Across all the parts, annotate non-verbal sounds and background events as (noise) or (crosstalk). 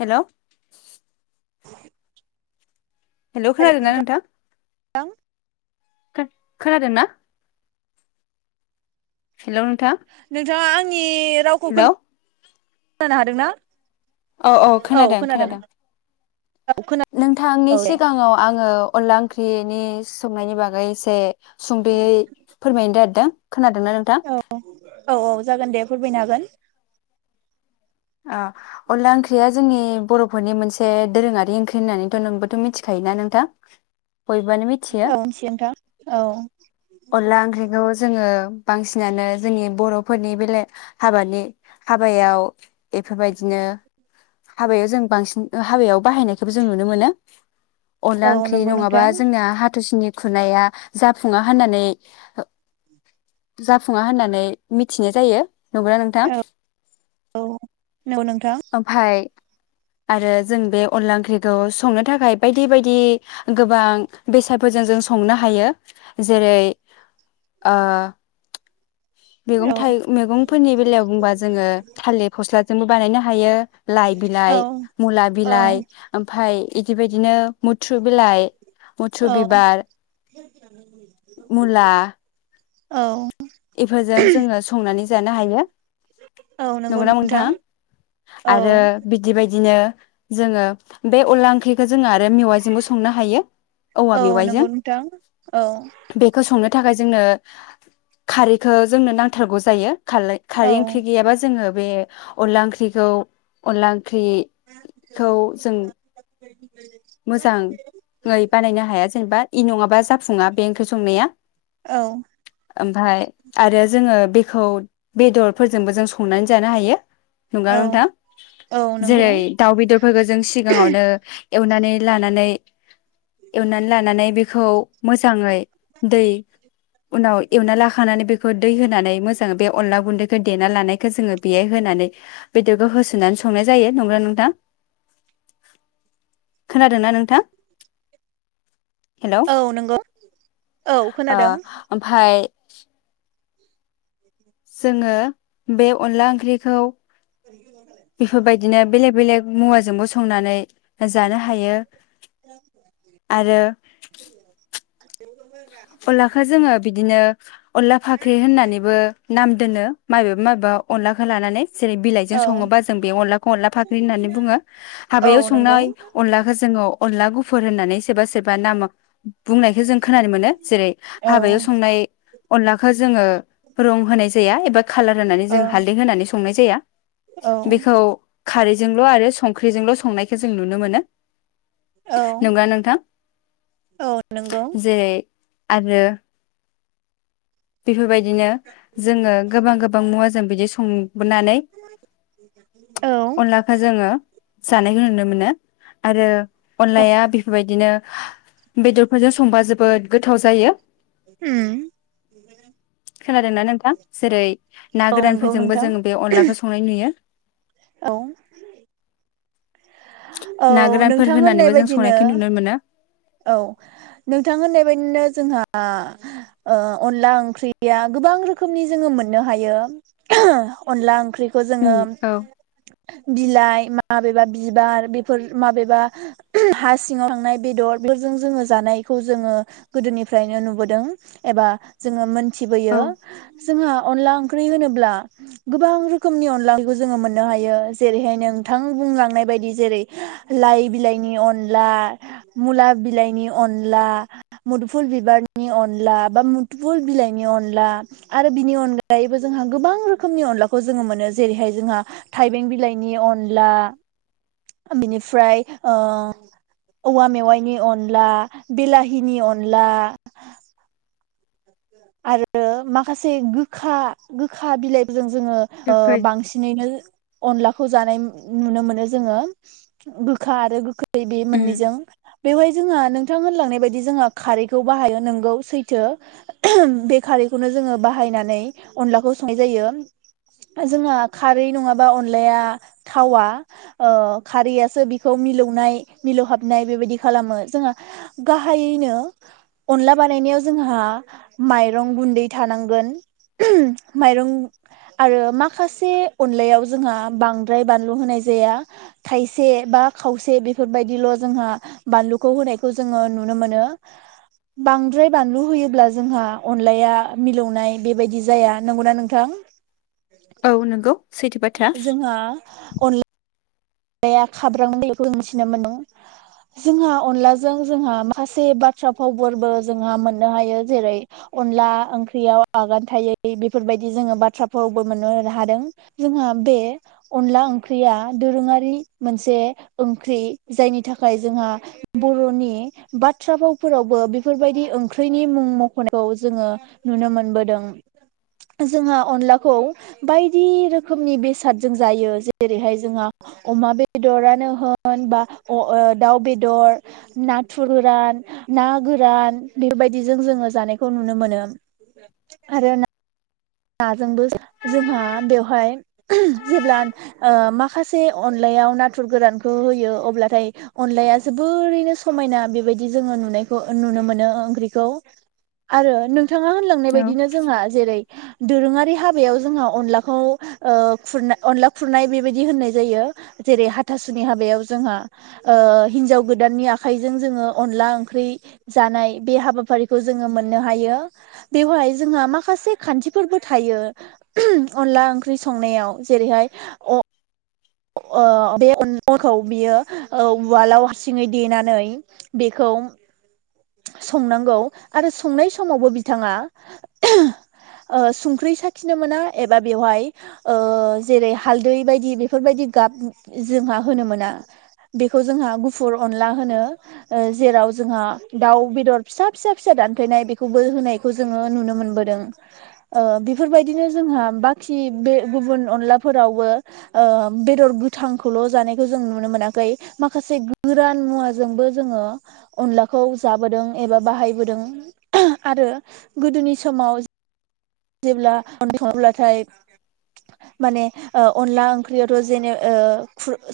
Hello. (inaudible) हेल' खोनादों ना नोंथां? खो-खोनादोंना? हेलौ नोंथां नोंथाङा आंनि रावखौ हेलौ खोना खोनादोंना? औ औ खोनादों खोनादों। औ खोना नोंथांनि औ दे सिगाङाव आङो अनला ओंख्रिनि संनायनि बागै एसे सुंद'यै फोरमायनो नागिरदों। खोनादोंना नोंथां? औ औ औ जागोन दे फोरमायनो हागोन। ओ अनला ओंख्रिया जोंनि बर'फोरनि मोनसे दोरोङारि ओंख्रि होननानैथ' नोंबोथ' मिथिखायोना नोंथां बयबोआनो मिथियो। औ मिथियो नोंथां औ अनला ओंख्रिखौ जोङो बांसिनानो जोंनि बर'फोरनि बेलेग हाबानि हाबायाव बेफोरबायदिनो हाबायाव जों बांसिन हाबायाव बाहायनायखौबो जों नुनो मोनो। अनला औ ओंख्रि नंगौ नङाबा नोंथां जोंनाया हाथासुनि खुरनाया जाफुङा होननानै जाफुङा होननानै मिथिनाय जायो। नंगौना नोंथां? नोंगौ नोंथां। ओमफाय आरो जों बे अनला ओंख्रिखौ संनो थाखाय बायदि बायदि गोबां बेसादफोरजों जों संनो हायो। जेरै ओ मेगं औ थाय मेगंफोरनि बेलायाव बुंबा जोङो थालिर फस्ला बानायनो हायो। लाइ औ बिलाय, मुला बिलाय ओमफाय इदि बायदिनो मुथ्रु बिलाय, मुथ्रु औ बिबार, मुला औ इफोरजों जोङो संनानै जानो हायो। औ नंगौ नंगौना नोंथां? औ आरो बिदि बाय दिनो जोङो बे अनला ओंख्रिखो जोंङो आरो मेवाइजोंबो संनो हायो औवा औ नंगौ मेवाइजों। नोंथां औ बेखौ संनो थाखाय जोंनो खारैखो जोंनो नांथारगौ जायो। खालै खारै औ ओंख्रि गैयाबा जोङो बे अनला ओंख्रिखौ अनला औ ओंख्रिखौ जों मोजाङै बानायनो हाया जेनेबा इ नङाबा जाफुङा बे ओंख्रि संनाया। ओमफ्राय आरो जोङो बेखौ बेदरफोरजोंबो जों संनानै जानो हायो। नंगौना औ नोंथां? औ नंगौ जेरै दाउ बेदरफोरखौ जों सिगाङावनो एवनानै लानानै एवनानै लानानै बेखौ मोजाङै दै उनाव एवना लाखानानै बे‌ खो दै होनानै मोजां अनला गुन्दैखौ देना लानायखो जोङो बेाय होनानै बेदरखो होसोननानै संनाय जायो। नंगौना नोंथां? खोनादोंना नोंथां? हेलौ। औ नंगौ औ ओ खोनादों ओमफाय (inaudible) जोङो बे अनला ओंख्रिखौ बेफोरबायदिनो बेलेख बेलेख मुवाजोंबो संनानै जानो हायो। आरो (inaudible) अनलाखो जोङो बिदिनो (inaudible) अनला फाख्रि होननानैबो नाम दोनो। माबेबा माबेबा अनला खौ लानानै जेरै बिलाइ जों औ सङोब्ला जोंङो बे अनलाखौ अनला फाख्रि होननानै बुङो औ हाबायाव नंगौ संनाय अनलाखौ जोंङो गु होननानै सोरबा सोरबा नाम बुंनायखौ जों खोनानो मोन जेरै औ हाबायाव संनाय अनलाखौ जोङो रं होनाय जाया एबा कालार होनानै औ जों हालदै होनानै संनाय जाया औ बेखौ खारैजोंल' आरो संख्रिजोंल' संनायखौ जों नुनो मोनो औ नंगौना नोंथां औ नंगौ जेरै आरो बेफोरबायदिनो जोङो गोबां गोबां मुवा जों बिदि सं बुानै औ अनलाखौ जोङो जानायखौ नुनो मोनो। आरो अनलाया बेफोरबायदिनो बेदरफोरजों संबा जोबोद गोथाव जायो। उम खोलाादोंनाा नोंथां? जेरै- ना औ नंगौ गोरानफोरजोंबो नोंथां जोङो बे अनलाखौ संनाय नुयो। औ औ ना गोरानफोर नोंथां होननाय होननानैबो जों बायदिनो संनायखौ नुनो मोनो। औ नोंथां होननाय बायदिनो जोंहा ओ अनला ओंख्रिया गोबां रोखोमनि जोङो मोननो हायो ।अनला ओंख्रि उम जों औ बिलाइ माबेबा बिबार बेफोर माबेबा हा सिङाव थांनाय बेदर जोंंओ जानायखौ जोङो गोदोनिफ्रायनो नुबोदों एबा जो मोन औ थिबोयो जोंहा अनला ओंख्रि होनोब्ला गोबां रोखोमनि अनला ओंख्रिखौ जोङो मोननो हायो जेरैहाय नोंथां बुंलांनाय बायदि जेरै लाइ बिलाइनि अनला मुला बिलाइनि अनला मुदुफुल बिबारनि अनला बा मुदफुल बिलाइनि अनला मुदुफुल बिबारनि अनला बा मुदुफुल बिलाइनि अनला आरो बिनि अनगायैबो जोंहा गोबां रोखोमनि अनलाखौ जोङो मोनो जेरैहाय जोंहा थाइबें बिलाइनि अनला बिनिफ्राय ओ औवा मेवाइनि अनला बिलाहनि अनला आरो माखासे गोखा-गोखा बिलाइबो जों जोङो गोखै बांसिनैनो अनलाखौ जानाय नुनो मोनो जोङो गोखा आरो गोखै बि बे उम मोननैजों बेवहाय जोंहा नोंथां होनलांनाय बायदि जोंहा खारैखौ बाहायो। नोंगौ सैथो बे खारैखौनो जोङो बाहायनानै अनलाखौ संनाय जायो। जोंहा खारै नङाबा अनलाया थावा ओ खारैयासो बेखौ मिलौनाय मिलौहाबनाय बेबायदि खालामो जोंहा गाहायैनो अनला बानायनायाव जोंहा माइरं गुन्दै थानांगोन माइरं आरो माखासे अनलायाव जोंहा बांद्राय बानलु होनाय जाया थायसे बा खावसे बेफोरबायदिल' जोंहा बानलुखौ होनायखौ जोङो नुनो मोनो। बांद्राय बानलु होयोब्ला जोंहा अनलाया मिलौनाय बेबायदि जाया नंगौना नोंथां? औ नंगौ सैथो बाथ्रा जोंहा अनला अनलाया खाब्रां बेखौ मिथिनो मोनो जोंहा अनलाजों जोंहा माखासे बाथ्रा भावफोरबो जोंहा मोननो हायो जेरै अनला ओंख्रियाव आगान थायै बेफोरबायदि जोङो बाथ्रा फावबो मोननो हादों जोंहा बे अनला ओंख्रिया दोरोङारि बे मोनसे ओंख्रि जायनि थाखाय जोंहा बर'नि बाथ्रा भावफोरावबो बेफोरबायदि ओंख्रिनि मुं मख'नायखौ जोङो नुनो मोनबोदों। जोंहा अनलाखौ बायदि रोखोमनि बेसादजों जायो जेरैहाय जोंहा अमा बेदरानो होन बा दाउ बेदर, नाथुर गोरान, ना गोरान बेबायदिजों जोङो जानायखौ नुनो मोनो आरो ना नाजोंबो जोंहा बेवहाय जेब्ला ओ माखासे अनलायाव नाथुर गोरानखौ होयो अब्लाथाय अनलाया जोबोरैनो समायना बेबायदि जोङो नुनायखौ नुनो मोनो ओंख्रिखौ आरो थाङा होनलांनाय औ बायदिनो जोंहा जेरै दोरोङारि हाबायाव जोंहा अनलाखौ ओ खुरनाय अनला खुरनाय बेबायदि होननाय जायो जेरै हाथासुनि हाबायाव जोंहा हिन्जाव गोदाननि आखाइजों जोङो अनला ओंख्रि जानाय बे हाबाफारिखौ जोङो मोननो हायो बेवहाय जोंहा माखासे खान्थिफोरबो थायो। अनला ओंख्रि संनायाव जेरैहाय ओ बे अनखौ बियो उवालाव हारसिङै देनानै बेखौ संनांगौ आरो संनाय समावबो बिथाङा संख्रि साखिनो मोना एबा बेवहाय जेरै हालदै बायदि बे बेफोरबायदि गाब जोंहा होनो मोना बेखौ जोंहा गुफुर अनला होनो जेराव जोंहा दाउ बेदर फिसा फिसा फिसा दानफेनाय बेखौबो होनायखौ जोङो नुनो मोनबोदों बेफोरबायदिनो जोंहा बाखि बे गुबुन अनलाफोरावबो बेदर गोथांखौल' जानायखौ जों नुनो मोनाखै माखासे गोरान मुवाजोंबो जोङो अनलाखौ जाबोदों एबा बाहायबोदों आरो गोदोनि समाव जेब्ला (unintelligible) माने अनला ओंख्रियावथ' जेने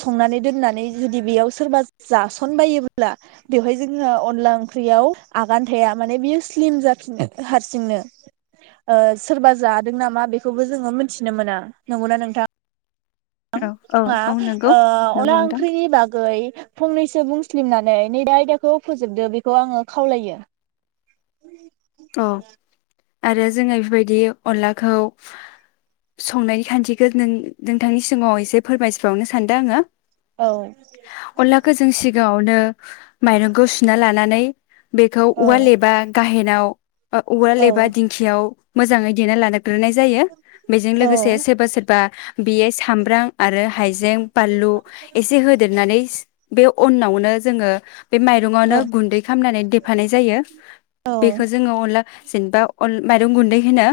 संनानै दोननानै जुदि बेयाव सोरबा जासनबायोब्ला बेवहाय जोङो अनला ओंख्रियाव आगान थाया माने बियो स्लिम जाफिनो हारसिंनो ओ सोरबा जादों नामा बेखौबो जोङो मिनथिनो मोना नंगौना नोंथां? (unintelligible) औ औ ओ औ नंगौ नंगौ अनला नोंथां ओंख्रैनि बागै फंनैसो बुं स्लिमनानै नै दा आयदाखौ फोजोबदो बेखौ आङो खावलायो अ आरो जोङो इफोरबायदि अनलाखौ संनायनि खान्थिखो नों नोंथांनि सिगाङाव एसे फोरमायसिबावनो सानदों आङो औ। गाङावनो माइरंखौ सुना लानानै बेखौ औ औवा लेबा गाहेनाव उवाल औ एबा दिंखियाव मोजाङै दे लादों ग्रोनाय जायो बेजों औ लोगोसे सोरबा सोरबा बेयो सामब्राम आरो हायजें बानलु एसे होदेरनानै बेव उनावनो जोङो बे माइरंआवनो औ गुन्दै खालामामनानै देफानाय जायो औ बेखौ जोङो अनला (unintelligible) मायरं गुन्दै होनो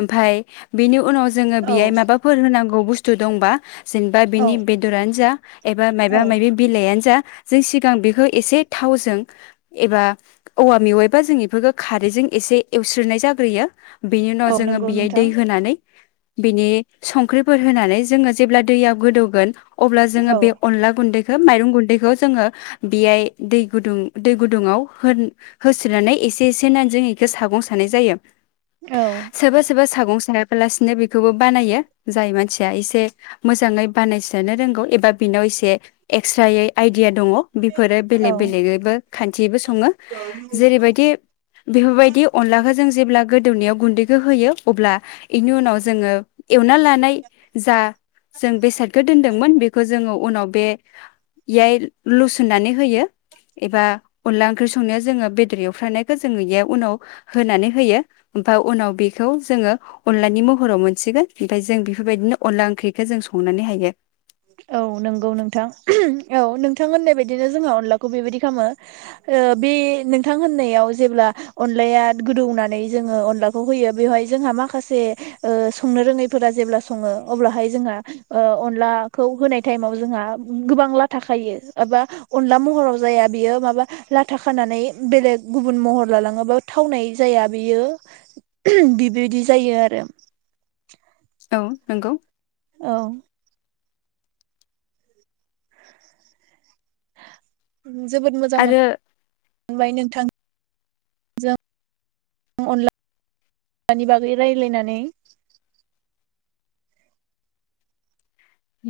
ओमफाय बिनि उनाव जोङो बेहाय औ माबाफोर होनांगौ बुस बुस्थु दंबा जेनबा औ बिनि बेदरानो जा एबा माबबा औ मायबि बिलाइआनो जा जों सिगां बेखो एसे थावजों एबा औवा मेवायबा जों इफोरखौ खारैजों एसे एवस्रोनाय जाग्रोयो बेनि उनाव औ जोङो नंगौ बेयाय दै नोंथां होनानै बिनि संख्रिफोर होनानै जोङो जेब्ला दैयाव गोदौगोन अब्ला जोङो औ बे अनला गुन्दै माइरं गुैन्दैखौ जोङो बेयाय दै गुदुं दै गुदुङाव होन होस्रोनानै ए एसे (unintelligible) जों इखो सागं सानाय जायो। औ सोरबा सोरबा सागं सिनाबालासिनो बेखौबो बानायो जाय मानसिया एसे मोजाङै बानायसोनो रोंगौ एबा बेनाव एसे एक्सट्रायै आइदिया दङ बेफोरो बेलेग औ बेलेगैबो खान्थियैबो सङो। जेरैबायदि बेफोरबायदि अनलाखो जों जेब्ला गोदौनायाव गुन्दैखौ होयो अब्ला इनि उनाव जोङो एवना लानाय जा जों बेसादखौ दोनदोंमोन बेखौ जोङो उनाव बेयाय लुसन्नानै होयो एबा अनला ओंख्रि संनायाव जोङो बेदर एवफ्रानाय खो जोङो याव उनाव होनानै होयो ओमफ्राय उनाव बेखौ जोङो अनलानि महराव मोनसिगोन ओमफाय जों बेफोरबायदिनो अनला ओंख्रिखौ जों संनानै हायो । औ नंगौ नोंथां औ नोंथां होननाय बादिनो जोंङो अनलाखौ बेबायदि खामो ओ बे नोंथां होननायाव जेब्ला अनलाया गोदौनानै जोङो अनलाखौ होयो बेवहाय जोंहा माखासे ओ संनो रोङैफोरा जेब्ला सङो अब्लाहाय जोंहा ओ अनला खौ होनाय टाइमाव जोंहा गोबां लाथा खायो एबा अनला महराव जाया बियो माबा लाथा खानानै बेलेग गुबुन महर लालाङो बा थावनाय जाया बियो बिबायदि जायो आरो। औ नंगौ। औ। जोबोद मोजां मो आरो मोनबाय नोंथांजों अनलानि बागै रायज्लायनानै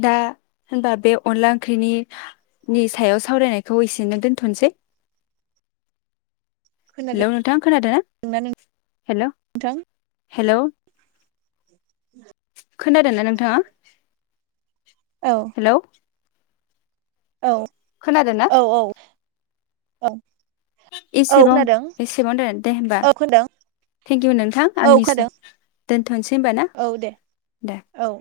दा होनबा बे अनला ओंख्रिनि नि सायाव सावरायनायखौ एसेनो दोन्थ'सै । हेलौ खोनादोंना नोंथाङा खोनादों ना? हेल' नोंथां हेल' खोनादों ना नोंथाङा? औ हेलौ! औ खोनादों ना औ औ । औ। औ एसेबाव खोनादों एसेबाव दोन दे होमबा औ खोनादों थेंकिउ नोंथां औ आंनिसो खोनादों दोनथ'नसै होनबा ना? औ दे दे । औ